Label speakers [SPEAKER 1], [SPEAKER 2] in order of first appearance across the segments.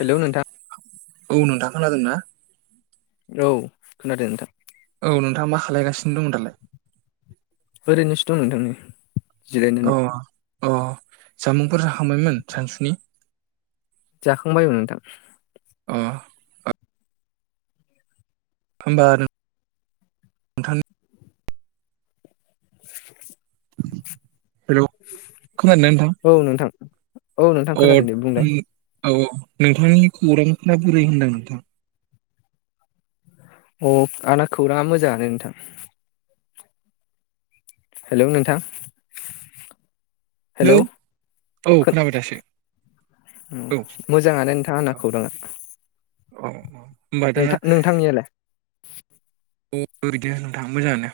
[SPEAKER 1] Hello नोंथां
[SPEAKER 2] औ नोंथां खोनादोंना?
[SPEAKER 1] औ खोनादों नोंथां।
[SPEAKER 2] औ नोंथाङा मा खालायगासिनो दं दालाय?
[SPEAKER 1] [unintelligible] नोंथां नि
[SPEAKER 2] अ
[SPEAKER 1] जिरायनानै
[SPEAKER 2] अ जामुंफोर जाखांबायमोन सानसुनि?
[SPEAKER 1] जाखांबाय उम नोंथां
[SPEAKER 2] अ होमबा आरो नोंथांनि हेलौ खोनादोंना नोंथां
[SPEAKER 1] औ नोंथां औ नोंथां
[SPEAKER 2] अ
[SPEAKER 1] खोनादों दे बुंलाय
[SPEAKER 2] उम औ औ नोंथांनि खौरांफोरा बोरै होनदों नोंथां
[SPEAKER 1] अ आंना खौराङा मोजाङानो नोंथां हेल' नोंथां हेलौ
[SPEAKER 2] औ
[SPEAKER 1] खो
[SPEAKER 2] खोनाबाय दासो औ
[SPEAKER 1] मोजाङानो नोंथां आंना खौराङा।
[SPEAKER 2] अ औ दा
[SPEAKER 1] नोंथां नोंथांनियालाय
[SPEAKER 2] अ [inaudible] नोंथां मोजाङानो।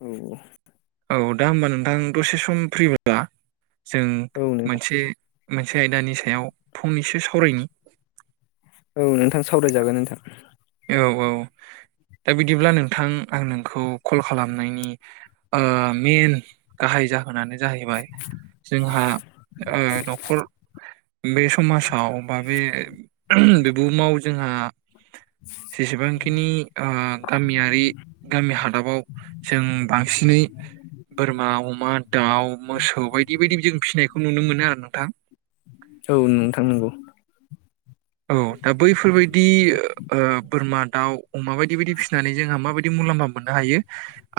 [SPEAKER 1] औ
[SPEAKER 2] औ दा होमबा नोंथां दसे सम फ्रि बोला जों
[SPEAKER 1] औ औ नोंथां
[SPEAKER 2] मोनसे मोनसे आयदानि सायाव फंनैसो सावरायनि
[SPEAKER 1] औ नोंथां सावरायजागोन नोंथां
[SPEAKER 2] औ औ दा बिदिब्ला नोंथां आं नोंखौ कल खालामनायनि ओ मेन गाहाय जाहो- होनानो जाहैबाय जोंहा ओ न'खर बे समाजाव बा बे बुहुमाव जोंहा जेसेबांखिनि ओ गामियारि गामि हादाबाव जों बांसिनै बोरमा, अमा, दाउ मोसौ बायदि बायदि जों फिसिनायखौ नुनो मोनो आरो नोंथां।
[SPEAKER 1] औ नोंथां नंगौ
[SPEAKER 2] औ दा बैफोरबायदि बोरमा दाउ अमा बायदि बायदि फिसिनानै जोंहा माबायदि मुलाम्फा मोननो हायो,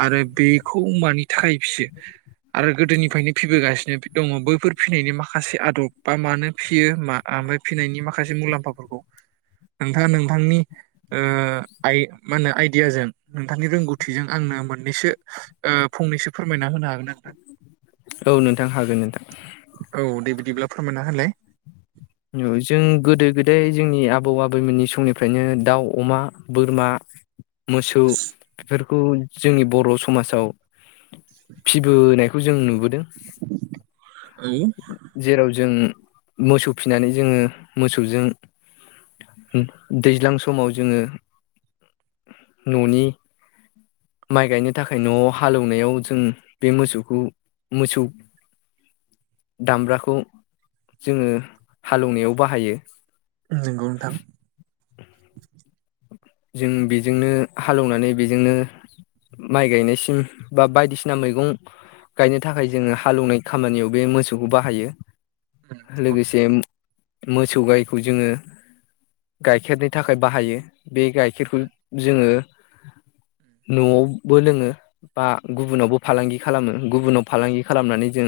[SPEAKER 2] आरो बेखौ अमानि थाखाय फिसियो? आरो गोदोनिफ्रायनो फिबोगासिनो दङ बैफोर फिनायनि माखासे आदब बा मानो फियोा ओमफ्राय फिनायनि माखा माखासे मुलाम्फाफोरखौ नोंथाङा नोंथांनि आइ मा होनो आइडियाजों नोंथांनि रोंगौथिजों आंनो मोननैसो फंनैसो फोरमायना होनो हागोन नोंथां।
[SPEAKER 1] औ नोंथां हागोन नोंथां।
[SPEAKER 2] औ दे बिदिब्ला फोरमाया होनलाय।
[SPEAKER 1] जों गोदो गोदाय जोंनि आबौ आबैमोननि समनिफ्रायनो दाउ, अमा, बोरमा मोसौ बेफोर बे खौ जोंनि बर' समाजाव फिबोनायखौ जों नुबोदों।
[SPEAKER 2] औ
[SPEAKER 1] जेराव जों मोसौ फिनानै जोङो मोसौजों दैज्लां समाव जोङो न'नि माइ गायनो थाखाय, न'आव हालेवनायाव जों बे मोसौखौ मोसौ दामब्राखौ जोङो। हालेवनायाव बाहायो
[SPEAKER 2] नंगौ नोंथां।
[SPEAKER 1] जों बेजोंनो हालेवनानै बेजोंनो माइ गायनायसिम बा बायदिसिना मैगं गायनो थाखाय जोङो हालौनाय खामानियाव बे मोसौखौ बाहायो।
[SPEAKER 2] उम नंगौ
[SPEAKER 1] लोगोसे
[SPEAKER 2] नोंथां
[SPEAKER 1] मोसौ गायखौ जोङो गाइखेरनि थाखाय बाहायो। बे गाइखेरखौ जोङो न'आवबो लोङो बा गुबुनावबो फालांगि खालामो गुबुनाव फालांगि खालामनानै जों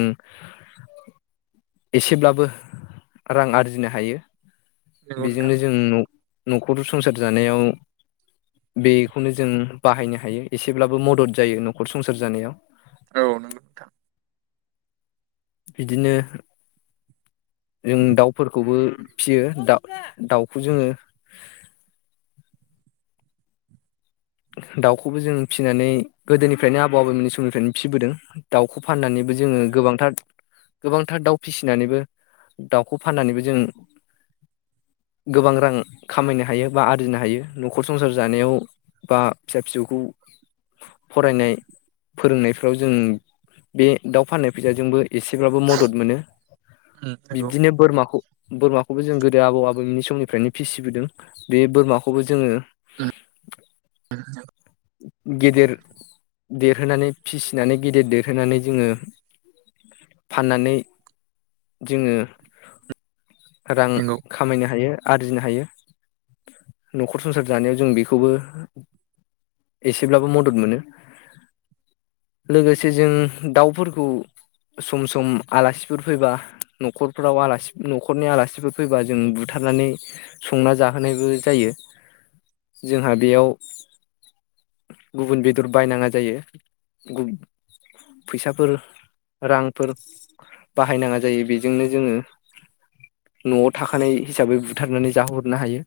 [SPEAKER 1] एसेब्लाबो रां आरजिनो हायो।
[SPEAKER 2] नंगौ नोंथां
[SPEAKER 1] बेजोंनो जों न' न'खर संसार जानायाव बेखौनो जों बाहायनो हायो एसेब्लाबो मदद जायो, न'खर संसार जानायाव।
[SPEAKER 2] औ नोंगौ नोंथां।
[SPEAKER 1] बिदिनो जों दाउफोरखौबो फियो दा दाउखौ जोङो। दाउखौबो जों फिसिनानै गोदोनिफ्रायनो आबौ आबौमोननि समनिफ्रायनो फिसिबोदों दाउखौ फाननानैबो जोङो गोबांथार गोबांथार दाउ फिसिनानैबो दाउखौ फाननानैबो जों गोबां रां खामायनो हायो बा आरजिनो हायो न'खर संसार जानायाव। बा फिसा फिसौखौ फरायनाय फोरोंनायफ्राव जों बे दाउ फाननाय फैसाजोंबो। एसेब्लााबो मदद मोनो
[SPEAKER 2] उम नंगौ
[SPEAKER 1] बिब्दिनो बोरमाखौ बोरमाखौबो जों गोदो आबौ आबौमोननि सम समनिफ्रायनो फिसिबोदों बे बोरमाखौबो जोङो।
[SPEAKER 2] नोंथां।
[SPEAKER 1] गिदिर देरहोनानै फिसिनानै गेदिर देरहोनानै जोङो फाननानै जोङो। रां
[SPEAKER 2] नंगौ
[SPEAKER 1] खामायनो हायो। आरजिनो हायो न'खर संसार जानायाव जों बेखौबो एसेब्लाबो मदद मोनो लोगोसे जों दाउफोरखौ सम सम आलासिफोर फैबा न'खरफ्राव आसि न'खरनि आलासिफोर फैबा जों बुथारनानै संना जाहोनायबो जायो, जोंहा बेयाव गुबुन बेदर बायनाङा जायो फैसाफोर रांफोर बाहायनाङा जायो बेजोंनो जोङो न'आव थाखानाय हिसाबै बुथारनानै जाहोहरनो हायो।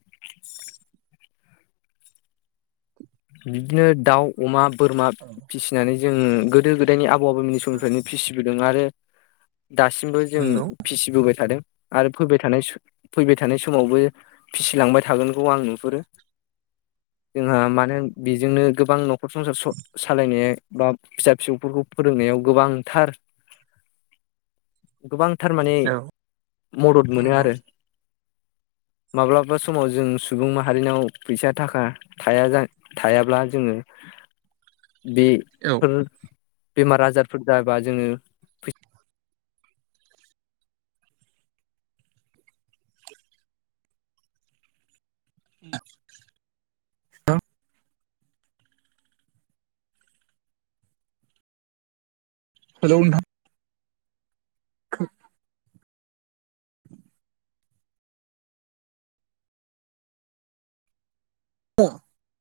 [SPEAKER 1] बिदिनो दाउ अमा बोरमा फिसिनानै जों गोदो गोदायनि आ बबो मिनि समनिफ्रायनो फिसि ओं आरो दासिमबो
[SPEAKER 2] उम
[SPEAKER 1] जों
[SPEAKER 2] नंगौ
[SPEAKER 1] फिसिबोबाय थादों। आरो फैबाय थानाय स फैबाय थानाय समावबो फिसिलांबाय थागोनखौ आं नुहुरो जोंहा मानो होनो बेजोंनो गोबां न'खर संसार स सालायनाय बा फिसा फिसौफोरखौ फोरोंनायाव गोबांथार गोबां थारमाने
[SPEAKER 2] औ
[SPEAKER 1] मदद मोनो
[SPEAKER 2] नंगौ
[SPEAKER 1] आरो। माब्लाबा समाव जों सुबुं माहारिनाव फैसा थाखा थाया जा थायाब्ला जोङो बे
[SPEAKER 2] औ
[SPEAKER 1] फोर बेमार आजारफोर जाबा जोङो फैसा
[SPEAKER 2] [unintelligible] हेलौ नोंथां। [unintelligible] [unintelligible]